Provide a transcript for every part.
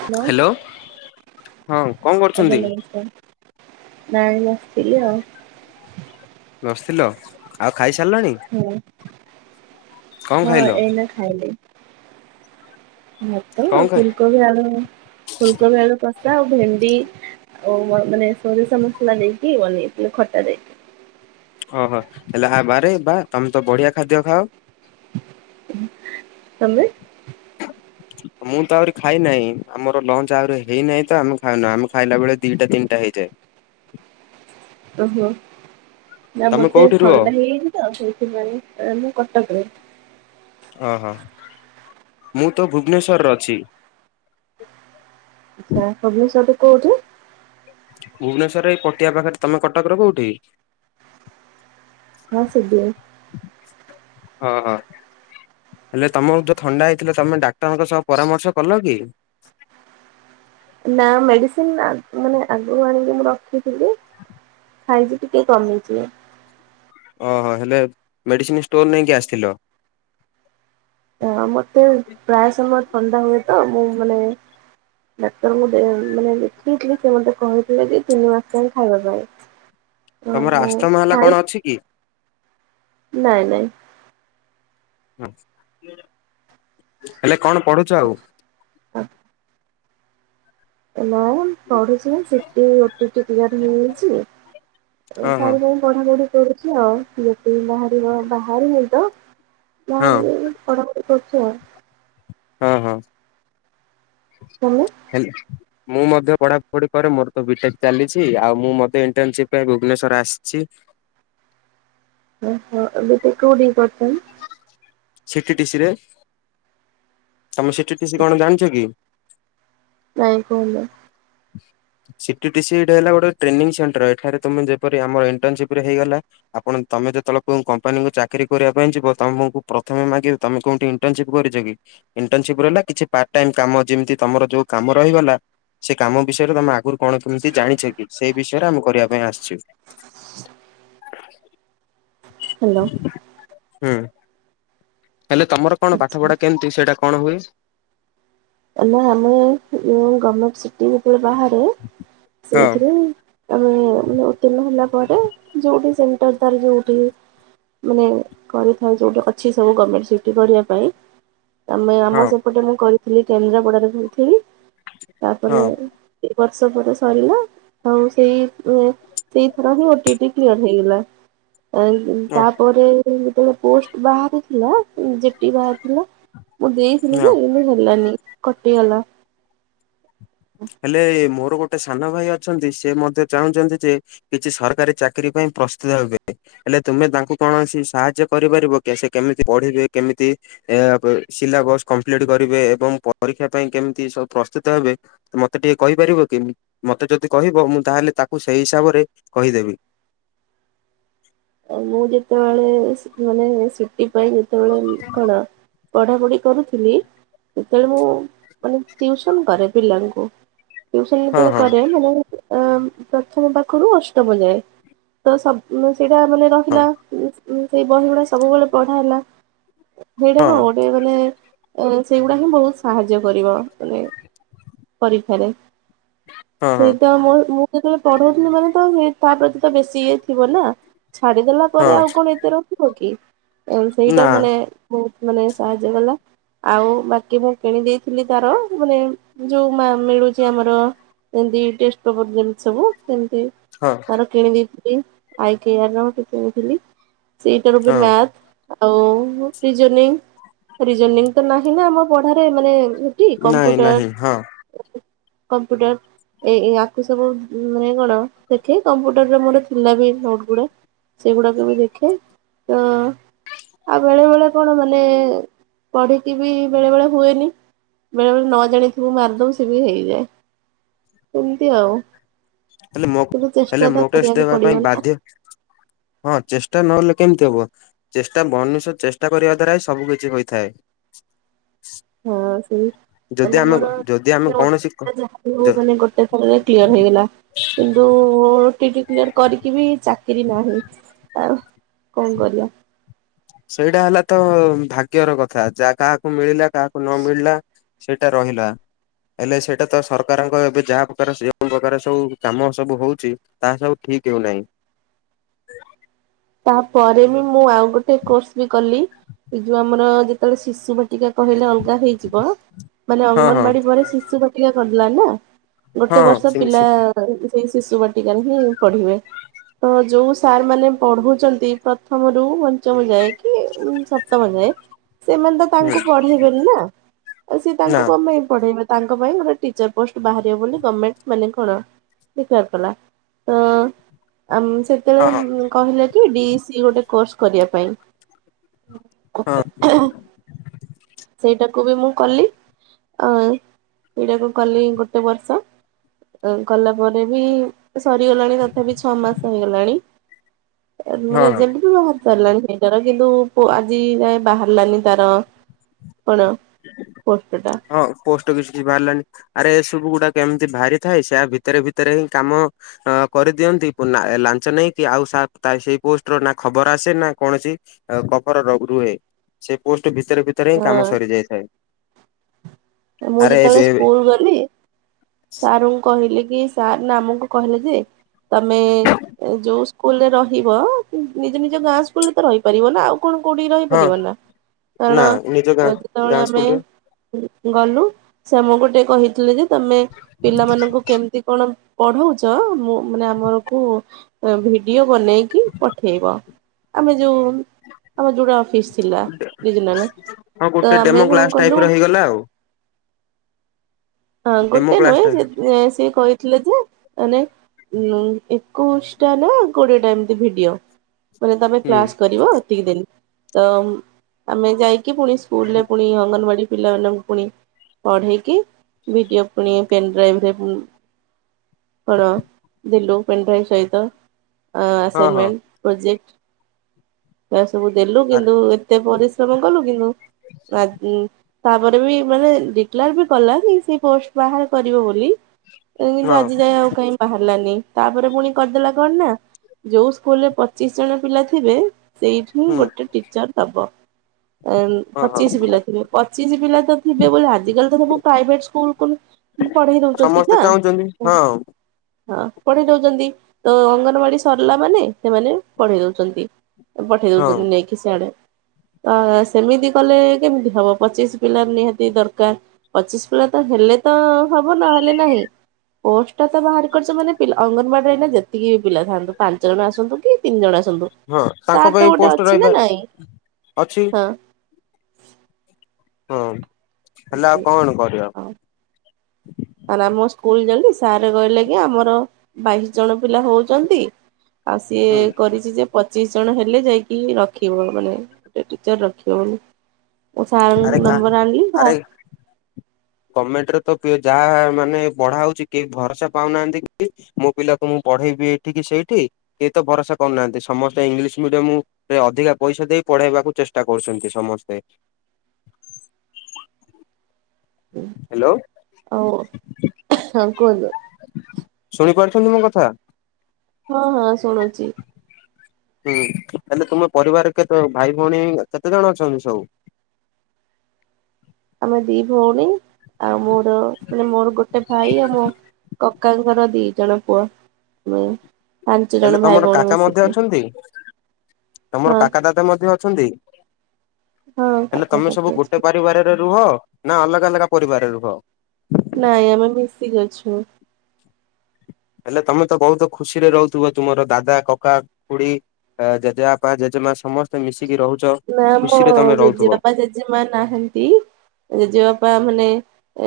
Hello ହଁ କଣ ଆଜ୍ଞା କରୁଛନ୍ତି? ନମସ୍କାର। ନାଇଁ ମୁଁ ଥିଲି ଆଉ। ବସିଥିଲ ଆଉ ଖାଇସାରିଲଣି? ହୁଁ କଣ - ହଁ ଖାଇଲ ଏଇନା ଖାଇଲି। ଭାତ କଣ ଆଉ ଖାଇ ଫୁଲକୋବି ଆଳୁ ଫୁଲକୋବି ଆଳୁ କଷା ଆଉ ଭେଣ୍ଡି ଓଉ ମାନେ ଶୋରିଷ ମସଲା ଦେଇକି ବନେଇେ ଥିଲୁ ଖଟା ରେ। ଓହୋ ହେଲେ ଆବା ରେ ବା ତମେ ତ ବଢିଆ ଖାଦ୍ୟ ଖାଅ। ତମେ ମୁଁ ତ ଆହୁରି ଖାଇ ନାହିଁ ଆମର ଲଞ୍ଚ ଆହୁରି ହେଇନାହିଁ ତ ଆମେ ଖାଉନ ଆମେ ଖାଇଲା ବେଳେ ଦିଟା ତିନିଟା ହେଇଯାଏ। ଓହୋ ନା ତମେ ମତେ କୋଉଠି ରୁହ? ଥଣ୍ଡା ହେଇଯାଇଛି ତ ସେଇଥିପାଇଁ, ମୁଁ କଟକରେ। ଓହୋ ମୁଁ ତ ଭୁବନେଶ୍ଵରରେ ଅଛି। ଆଚ୍ଛା ଭୁବନେଶ୍ୱର ର କୋଉଠି? ଭୁବନେଶ୍ୱରେ ଏଇ ପଟିଆ ପାଖରେ ତମେ କଟକରେ କୋଉଠି? ହଁ ସିିଡିଏ। ହଁ -ହଁ। ହେଲେ ତମକୁ ଯୋଉ ଥଣ୍ଡା ହେଇଥିଲା ତମେ ଡାକ୍ତରଙ୍କ ସହ ପରାମର୍ଶ କଲ କି? ନା ମେଡିସିନ ମାନେ ଆଗରୁ ଆଣିକି ମୁଁ ରଖିଥିଲି। ଖାଇଛି ଟିକେ କମିଛି। ଓହୋ ହେଲେ ମେଡ଼ିସିନ ଷ୍ଟୋର ନେଇକି ଆସିଥିଲ। ହ ମତେ ପ୍ରାୟ ସମୟ ଥଣ୍ଡା ହୁଏ ତ ମୁଁ ମାନେ ଡାକ୍ତର ଦେ ମାନେ ଦେଖେଇଥିଲି ସେ ମତେ କହିଥିଲେ କି ତିନି ମାସ ଯ ଖାଇବା ପାଇଁ। ହଁ ତମର ମୁଁ ଆସ୍ତମା ହେଲା ଖାଇ କଣ ଅଛି କି? ନାଇଁ ନାଇଁ। ହେଲେ କଣ ପଢୁଛ ଆଉ? ହଁ। ନା ପଢୁଛି ସିଟ୍ ଓଟିଇଟ୍ କ୍ଲିୟର ହେଇଛି ହଁ ହଁ ତାପରେ ପଢା ପଢି କରୁଛି ଆଉ ସଏ ପ [unintelligible] ବାହାରିବ ବାହାରିନିତ ହଁ ଯାହାବି ହେଲେ ପଢାପଢି କରୁଛି ଆଉ। ହଁ ହଁ ତମେ ହେଲେ ମୁଁ ମଧ୍ୟ ପଢାପଢି କରେ ମୋର ତ ବିଟେକ୍ ଚାଲିଛି ଆଉ ମୁଁ ମତେ ଇଣ୍ଟନସିପ୍ ପାଇଁ ଭୁବନେଶ୍ୱର ଆସିଛି। ଓହୋ ବିଟେକ୍ କୋଉଠି କରିଛନ୍? ସିଟି ଟିସିି ରେ। ତମ ସିଟ୍ ଟିସ୍ କଣ ଜାଣିଛ କି? ନାଇଁ କୁହନ୍ତୁ? ସିଟ୍ ଟିସ୍ ହେଲା ଗୋଟେ ଟ୍ରେନିଂ ସେଣ୍ଟର ଏଠାରେ ତମେ ଯେପରି ଆମ ଇଣ୍ଟନସିପ୍ ରେ ହେଇଗଲା ଆପଣ ତମେ ଯେତେବେଳେ କୋଉ କମ୍ପାନୀ କୁ ଚାକିରି କରିବା ପାଇଁ ଯିବ ତମକୁ ପ୍ରଥମେ ମାଗି ତମେ କୋଉଠି ଇଣ୍ଡର୍ନସିପ୍ କିରିଚ କି? ଇଣ୍ଟର୍ନସିପ୍ର ରହିଲା କିଛି ପାର୍ଟ ଟାଇମ୍ କାମ ଯେମିତି ତୁମର ଯେଉଁ କାମ ରହିଗଲା। ସେ କାମ ବିଷୟରେ ତମେ ଆଗରୁ କଣ କେମିତି ଜାଣିଛ କି ସେଇ ବିଷୟରେ ଆମେ କରିବା ପାଇଁ ଆସିଚୁ। ହାଲୋ। ହୁଁ ହେଲେ ତମର କଣ ଆଚ୍ଛା ପାଠ ପଢା କେମିତି ସେଇଟା କଣ ହୁଏ? ଆମେ ଆମେ ଗମେଣ୍ଟ ସିଟି ଯେ ବାହାରେ ହଁ ସେଇଥିରେ ଆମେ ମାନେ ଉତ୍ତୀର୍ଣ୍ଣ ହେଲା ପରେ ଯଉଠି ସେଣ୍ଟର ତାର ଯୋଉଠି। ମାନେ କରିଥାଉ ଯେଉଁଟି ଅଛି ସବୁ ଗମେଣ୍ଟ ସିଟି କରିବା ପାଇଁ। ଆମେ ଆମ ହଁ ସେପଟେ ମୁଁ କରିଥିଲି କେନ୍ଦ୍ରାପଡାରେ କରିଥିଲି ହଁ ତାପରେ ଦି ବର୍ଷ ପରେ ସରିଲା ଆଉ ସେଇ ସେଇ ଥର ହିଁ ଓଟିଇଟ୍ କ୍ଲିୟର ହେଇଗଲା ଆ। ହଁ ତାପରେ ଯେତେବେଳେ ପୋଷ୍ଟ ବାହାରିଥିଲା। ଯିଟି ବାହାରି ଥିଲା ମୁଁ ଦେଇଥିଲି ହଁ ଯେ କିନ୍ତୁ ହେଲାନି କଟିଗଲା। ହେଲେ ମୋର ଗୋଟେ ସାନ ଭାଇ ଅଛନ୍ତି ସେ ମଧ୍ୟ ଚାହୁଁଛନ୍ତି ଯେ କିଛି ସରକାରୀ ଚାକିରି ପାଇଁ ପ୍ରସ୍ତୁତ ହେବେ। ହେଲେ ତୁମେ ତାଙ୍କୁ କୌଣସି ସାହାଯ୍ୟ କରିପାରିବ କି ସେ କେମିତି ପଢିବେ କେମିତି ଏ ସିଲାବସ କମ୍ପ୍ଲିଟ କରିବେ। ଏବଂ ପରୀକ୍ଷା ପାଇଁ କେମିତି ସବୁ ପ୍ରସ୍ତୁତ ହେବେ। ମତେ ଟିକେ କହିପାରିବ କି? ମତେ ଯଦି କହିବ, ମୁଁ ତାହେଲେ ତାକୁ ସେଇ ହିସାବରେ କହିଦେବି। ମୁଁ ଯେତେବେଳେ ମାନେ ସିଟି ପାଇଁ ଯେତେବେଳେ କଣ ପଢାପଢି କରୁଥିଲି, ସେତେବେଳେ ମୁଁ ମାନେ ଟ୍ୟଉସନ୍ କରେ ପିଲାଙ୍କୁ। ଟ୍ୟଉସନ୍ ହଁ ଯେତେବେଳେ ହଁ କରେ ମାନେ ଅ ପ୍ରଥମ ପାଖରୁ ଅଷ୍ଟମ ଯାଏ। ତ ସବ ସେଇଟା ମାନେ ହଁ ରହିଲା। ସେଇ ବହି ଗୁଡା ସବୁବେଳେ ପଢା ହେଲା। ସେଇଟା ହଁ କଣ? ଓଡ଼ିଆ ମାନେ ସେଇଗୁଡା ହିଁ ବହୁତ୍ ସାହାଯ୍ୟ କରିବ ମାନେ ପରୀକ୍ଷାରେ। ହଁ ହଁ ସେଇ ତ ମୁଁ ଯେତେବେଳେ ପଢଉଥିଲି। ମାନେ ତ ସେ ତା ପ୍ରତି ତ ବେଶୀ ଇଏ ଥିବ ନାଁ। ଛାଡିଦେଲା ପରେ ହଁ ଆଉ କଣ ଏତେ ରଖିବ କି? ନା ସେଇଟା ମାନେ ବହୁତ୍ ମାନେ ସାହାଯ୍ୟ କଲା। ଆଉ ବାକି ମୁଁ କିଣି ଦେଇଥିଲି ତାର ମାନେ ଯୋଉ ମିଳୁଚି ଆମର ଏମତି ଟେଷ୍ଟେ ପେପର୍ ଯେମିତି ସବୁ ସେମତି ହଁ ଆର୍ କିଣି ଦେଇଥିଲି। କ୍ୟାଆର୍ ର ଗୋଟେ କିଣିଥିଲି। ସେଇଟାରୁ ବି ହଁ ମ୍ୟାଥ୍। ଆଉ ରିଜନିଙ୍ଗ୍ ରିଜନିଙ୍ଗ୍ ତ ନାହିଁ ନାଁ ଆମ ପଢାରେ। ମାନେ କି ନାଇଁ କମ୍ପୁଟର ନାହିଁ ହଁ କମ୍ପ୍ୟୁଟର। ଏଇ ଆଖୁ ସବୁ ମାନେ କଣ ଦେଖେ କମ୍ପ୍ୟୁଟରରେ ମୋ ଥିଲା ବି ଭୋ ଗୁଡା ସେଗୁଡାକ ବି ଦେଖେ ତ ଆଉ ବେଳେ ବେଳେ କଣ? ମାନେ ପଢିକି ବି ବେଳେ ବେଳେ ହୁଏନି। ବେଳେ ବେଳେ ନ ଜାଣିଥିବୁ ମାରିଦବ, ସେ ବି ହେଇଯାଏ। ଏମିତି ଆଉ। ହେଲେ ମୋ କିନ୍ତୁ ହେଲେ ଚେଷ୍ଟା ତ ମୋ ଟେଷ୍ଟ କରିବାକୁ ଦେବା ପଡିବ ପାଇଁ ନା ବାଧ୍ୟ ହଁ ଚେଷ୍ଟା ନହେଲେ କେମିତି ହବ? ଚେଷ୍ଟା ମନୁଷ୍ୟ ଚେଷ୍ଟା କରିବା ଦ୍ୱାରା ହିଁ, ସବୁକିଛି ହୋଇଥାଏ। [inaudible] ହଁ ସେଇ ଯଦି ମାନେ ଆମେ ମୋର ଯଦି ଆମେ କୌଣସି କ ଗଟେ ଯାହା ହଉ। ଯ ମାନେ ଗୋଟେ ଥରରେ କ୍ଲିୟର ହେଇଗଲା। କିନ୍ତୁ ଟି‌ଟି କରିକି ବି, ଚାକିରି ନାହିଁ। ଆଉ କଣ କରିବା। ସେଇଟା ହେଲା ତ ଭାଗ୍ୟର କଥା। ଯା କାହାକୁ ମିଳିଲା କାହାକୁ ନ ମିଳିଲା। ସେଇଟା ରହିଲା। ହେଲେ ସେଇଟା ତ ସରକାରଙ୍କ ଏବେ ଯାହା ପ୍ରକାର ଯେଉ ପ୍ରକାର କାମ ସବୁ ହଉଚି ତାହା ସବୁ ଠିକ ହଉନାହିଁ। ତାପରେ ବି ମୁଁ ଆଉ ଗୋଟେ କୋର୍ସ ବି କଲି। ଏ ଯୋଉ ଆମର ଯେତେବେଳେ ଶିଶୁ ବା ଟିକା କହିଲେ ଅଲଗା ହେଇଯିବ। ମାନେ ହଁ ହଁ ଅଙ୍ଗନବାଡି ପରେ ଶିଶୁ ବାଟିକା କରିଦେଲା ନା। ହଁ ଗୋଟେ ହଁ ବର୍ଷ ସେ ପିଲା ସେ ସେଇ ଶିଶୁ ବାଟିକାରେ ହିଁ ପଢିବେ। ତ ଯୋଉ ସାର୍ ମାନେ ପଢୁଉଚନ୍ତି। ପ୍ରଥମରୁ ପଞ୍ଚମ ଯାଏ କି ସପ୍ତମ ଯାଏ ସେମାନେ ତ ହୁଁ ତାଙ୍କୁ ପଢେଇବେନି ନା। ଆଉ ସିଏ ନା ତାଙ୍କୁ କଣ ପାଇଁ ପଢେଇବେ? ତାଙ୍କ ପାଇଁ ଗୋଟେ ଟିଚର ପୋଷ୍ଟ ବାହାରିବ ବୋଲି ଗମେଣ୍ଟ ମାନେ କଣ ଡିକଲାର କଲା। ତ ଆ ହଁ ହଁ ସେତେବେଳେ କହିଲା କି, ଡି ଇ ସି ଗୋଟେ କୋର୍ସ କରିବା ପାଇଁ। ହଁ ସେଇଟାକୁ ବି ମୁଁ କଲି। ଅ ସେଇଟାକୁ କଲି ଗୋଟେ ବର୍ଷ। କଲା ପରେ ବି, ସରିଗଲାଣି ତଥାପି ଛଅ ମାସ ହେଇଗଲାଣି। ହଁ ମାନ ହଁ। ଯେମତି ବି ବାହାରି ସାରିଲାନି ସେଇଟାର। କିନ୍ତୁ ଆଜି ଯାଏ ବାହାରିଲାନି ତାର କଣ? ପୋଷ୍ଟ ଟା। ହଁ। ପୋଷ୍ଟ କିଛି ବାହାରିଲାନି ଆରେ ଏ ସବୁ ଗୁଡାକ ଏମିତି ବାହାରି ଥାଏ। ସେଆ ଭିତରେ ଭିତରେ ହିଁ କାମ ଅ କରିଦିଅନ୍ତି, ଲାଞ୍ଚ ନେଇକି। ଆଉ ସେଇ ପୋଷ୍ଟର ନା ଖବର ଆସେ, ନା କୌଣସି କଫର ରୁହେ। ସେ ପୋଷ୍ଟ ଭିତରେ ଭିତରେ ହିଁ କାମ ହଁ ସରି ଯାଇଥାଏ। ମୁଁ ଯେତେବେଳେ ଏବେ ସ୍କୁଲ ଗଲି ସାରଙ୍କୁ କହିଲି କି ସାର ନା ଆମକୁ କହିଲେ ଯେ ତମେ ଯୋଉ ସ୍କୁଲରେ ରହିବ ନିଜ ନିଜ ଗାଁ ସ୍କୁଲ ରେ ତ ରହିପାରିବ ନା ଆଉ କଣ କୋଉଠି ହଁ ରହିପାରିବ ନା ନା କାରଣ ନିଜ ଗାଁ ଯେତେବେଳେ ଗାଁ ଆମେ ସ୍କୁଲରେ ଗଲୁ ସେ ଆମକୁ ଟିକେ କହିଥିଲି ଯେ ତମେ ପିଲାମାନଙ୍କୁ କେମିତି କଣ ପଢଉଚ ମୁଁ ମାନେ ଆମରକୁ ଭି ଭିଡିଓ ବନେଇକି ପଠେଇବ ଆମେ ଯୋଉ ଆମର ଯୋଉଟା ଅଫିସ ଥିଲା [unintelligible] ହଁ ତ ଗୋଟେ ଆମେ ଡେମୋ କଣ କ୍ଲାସ ଟାଇପ କଲୁ ର [unintelligible] ହେଇଗଲା ଆଉ ହଁ ଡେମୋ ଗୋଟେ କ୍ଲାସ ଟା ନୁହେଁ ସିଏ କହିଥିଲେ ଯେ ମାନେ ଉ ଏକୋଇଶି ଟା ନା କୋଡିଏ ଟା ଏମିତି ଭିଡିଓ। ମାନେ ତମେ ହୁଁ କ୍ଲାସ କରିବ ଏତିକି ଦିନ ତ ଆମେ ଯାଇକି କି ପୁଣି ସ୍କୁଲ ରେ ପୁଣି ଅଙ୍ଗନବାଡି ପିଲାମାନଙ୍କୁ ପୁଣି ପଢେଇକି ଭିଡିଓ ପୁଣି ପେନ୍ଡାଇଭି ରେ ପୁ କଣ ଦେଲୁ ପେନ୍ ଡ୍ରାଇଭ ସହିତ। ହଁ ହଁ ଆସାଇନମେଣ୍ଟ ପ୍ରୋଜେକ୍ଟ ଏ ସବୁ ଦେଲୁ ଆରେ କିନ୍ତୁ ଏତେ ପରିଶ୍ରମ କଲୁ କିନ୍ତୁ ଆ ତାପରେ ବି ମାନେ ଡିକଲାର ବି କଲା କି ସେ ପୋଷ୍ଟ ବାହାର କରିବ ବୋଲି କିନ୍ତୁ ହଁ ଆଜି ଯାଏ ଆଉ କାହିଁ ବାହାରିଲାନି ତାପରେ ପୁଣି କରିଦେଲା କଣ ନା ଯୋଉ ସ୍କୁଲରେ ପଚିଶ ଜଣ ପିଲା ଥିବେ ସେଇଠି ହିଁ ହୁଁ ଗୋଟେ ଟିଚର ଦବ। ହଁ ହଁ ପଚିଶ ପିଲାଥିବେ ପଚିଶ ପିଲା ତ ଥିବେ ବୋଲି ଆଜିକାଲି ତ ସବୁ ପ୍ରାଇଭେଟ ସ୍କୁ ସ୍କୁଲକୁଲ ପଢେଇ ଦଉଚନ୍ତି ସମସ୍ତେ ନା। ଚାହୁଁଛନ୍ତି ହଁ ହଁ ପଢେଇ ଦଉଚନ୍ତି ତ ଅଙ୍ଗନବାଡି ସରିଲା ମାନେ ସେମାନେ ପଢେଇ ଦଉଚନ୍ତି। ପଠେଇ ହଁ ଦଉଚନ୍ତି ନେଇକି ସିଆଡେ ତ ସେମିତି କଲେ କେମିତି ହବ। ପଚିଶ ପିଲା ନିହାତି ଦରକାର ପଚିଶ ପିଲାତ ହେଲେତ ହବ ନହେଲେ ନାହିଁ। ପୋଷ୍ଟଟାତ ବାହାର କରିଛ ମାନେ ପିଲା ଅଙ୍ଗନବାଡିରେ ଏଇନା ଯେତିକି ପିଲାଥାନ୍ତୁ ପାଞ୍ଚ ଜଣ ଆସନ୍ତୁକି ତିନି ଜଣ ଆସନ୍ତୁ। ହଁ ତାଙ୍କ ପାଇଁ ତାରତ ଗୋଟେ ପୋଷ୍ଟ ରହିବା ଅଛିନା ନାଇଁ ଅଛି ହଁ। ହଁ ହେଲେ ଆଉ ଏମତି କଣ କରିବା। ଆରେ ଆମ ସ୍କୁଲ ଜଲଦି ସାର କହିଲେକି ଆମର ବାଇଶି ଜଣ ପିଲା ହଉଛନ୍ତି। ଆଉ ସିଏ ହୁଁ କରିଛିଯେ ପଚିଶିଜଣ ହେଲେ ଯାଇକି ରଖିବ ମାନେ ଗୋଟେ ଟିଚର ରଖିବ ବୋଲି। ମୁଁ ଆରେ ସାରଙ୍କ କା ନମ୍ବର ଆଣିଲି ସାର ଗମେଣ୍ଟରେତ ଯାହା ମାନେ ପଢା ହଉଛି କେହି ଭରସା ପାଉନାହାନ୍ତିକି। ମୋ ପିଲାକୁ ମୁଁ ପଢେଇବି ଏଠିକି ସେଇଠି କିଏତ ଭରସା କରୁନାହାନ୍ତି ସମସ୍ତେ ଇଂଲିଶ ମିଡିୟମୁ ସେ ଅଧିକା ପଇସା ଦେଇ ପଢେଇବାକୁ ଚେଷ୍ଟା କରୁଛନ୍ତି ସମସ୍ତେ। ହାଲୋ ଆଉ ହଁ କୁହନ୍ତୁ ଶୁଣିପାରୁଛନ୍ତି ମୋକଥା। ହଁ ହଁ ଶୁଣୁଛି। ହୁଁ ହେଲେ ତୁମ ପରିବାର କେତେ ଭାଇ ଭଉଣୀ କେତେ ଜଣ ଅଛନ୍ତି ସବୁ। ଆମେ ଦି ଭଉଣୀ ଆଉ ମୋର ମାନେ ମୋର ଗୋଟେ ଭାଇ ଆଉ ମୋ କକା ଙ୍କର ଦି ଜଣ ପୁଅ [unintelligible] ଜଣ ହେଲେ ଭାଇ ତମର ଭଉଣୀ କାକା ମଧ୍ୟ ମିଶିକି ଅଛନ୍ତି ତମର ହଁ କାକା ଦାଦା ମଧ୍ୟ ଅଛନ୍ତି ହଁ ହେଲେ କାକା ତମେ କାକି ସବୁ ଗୋଟେ ପାର ଅଛନ୍ତି ଗୋଟେ ପରିବାରରେ ରୁହ ନାଁ ଅଲଗା ଅଲଗା ପରିବାରରେ ରୁହ। ନାଇଁ ଆମେ ମିଶିକି ଅଛୁ। ହେଲେ ତମେତ ବହୁତ ଖୁସିରେ ରହୁଥିବ ତୁମର ଦାଦା କକା ଖୁଡି ଆଁ ଜେଜେବାପା ଜେଜେମା ସମସ୍ତେ ମିଶିକି ରହୁଛ ନା ମୋ ଖୁସିରେ ତମେ ରହୁଥିବ। ଜେଜେବାପା ଜେଜେମା ନାହାନ୍ତି ଜେଜେବାପା ମାନେ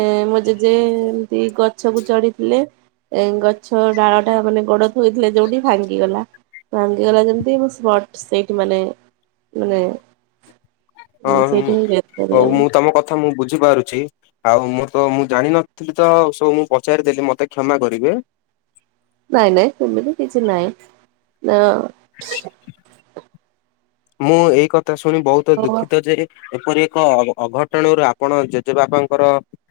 ଏଁ ମୋ ଜେଜେ ଏମିତି କରି ସବୁ ଚଢିଥିଲେ ଏଁ ଗଛ ଡାଳଟା ମାନେ ଗୋଡ ଥୋଇଥିଲେ ଯୋଉଠି ଭାଙ୍ଗିଗଲା। ଭାଙ୍ଗିଗଲା ଯେମିତି ମୁଁ ସ୍ପଷ୍ଟ ସେଇଠି ମାନେ ମାନେ ହଁ ସେଇଠି ମୁଁ ହିଁ ଡେଥ ହଉ କରିଗଲେ ମୁଁ ତମ କଥା ମୁଁ ବୁଝିପାରୁଛି। ଆଉ ମୁଁତ ମୁଁ ଜାଣିନଥିଲିତ ସବୁ ମୁଁ ପଚାରି ଦେଲି ମତେ କ୍ଷମା କରିବେ। ନାଇଁ ନାଇଁ ସେମିତି କିଛି ନାଇଁ ନାଁ। ମୁଁ ଏଇ କଥା ଶୁଣି ବହୁତ ଆଉ ଦୁଃଖିତଯେ ଏପରି ଏକ ଅଘ ଅଘଟଣରୁ ଆପଣ ଜେଜେବାପାଙ୍କର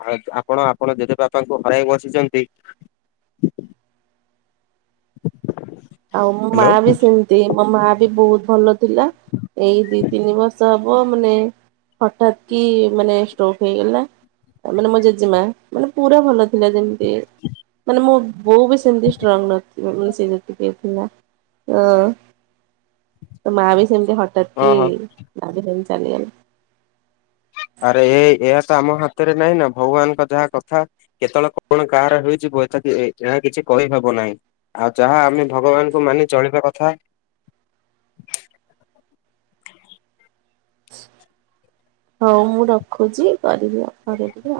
ଆ ଆପଣ ଆପଣ ଜଜେ ବାପାଙ୍କୁ ହରାଇ ବସିଚନ୍ତି। ଆଉ ମୋ ହ୍ୟାଲୋ ମାବି ସେମିତି ମୋ ମାବି ବହୁତ ଭଲ। ଥିଲା ଏଇ ଦିଇ ତିନିବର୍ଷ ହବ ମାନେ ହଠାତକି ମାନେ ଷ୍ଟୋକ ହେଇଗଲା। ମାନେ ମୋ ଜେଜେମା ମାନେ ପୁରା ଭଲଥିଲା ଯେମିତି ସିଏ ମାନେ ମୋ ବୋଉବି ସେମତି ଷ୍ଟ୍ରଙ୍ଗ ନଥିବ ମାନେ ସିଏ ଯେମିତି ଟିକିଏ ଥିଲା ଅଁ ମାବି ସେମିତି ହଁ ହଠାତକି ହଁ ଦାଦୁ ସେମିତି ଚାଲିଗଲେ। ଆରେ ଏ ଏହାତ ଆମ ହାତରେ ନାହିଁନା ଭଗବାନଙ୍କ ଯାହା କଥା। କେତେବେଳେ କଣ କାହାର ହୋଇଯିବ ଏଥାକି ଏହା କିଛି କହିହବ ନାହିଁ। ଆଉ ଯାହା ଆମେ ଭଗବାନଙ୍କୁ ମାନି ଚଳିବା କଥା। ହଉ ମୁଁ ରଖୁଛି କରିଦିଅ କରିଦିଅ।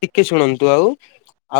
ଟିକିଏ ଶୁଣନ୍ତୁ ଆଉ। ଆଉ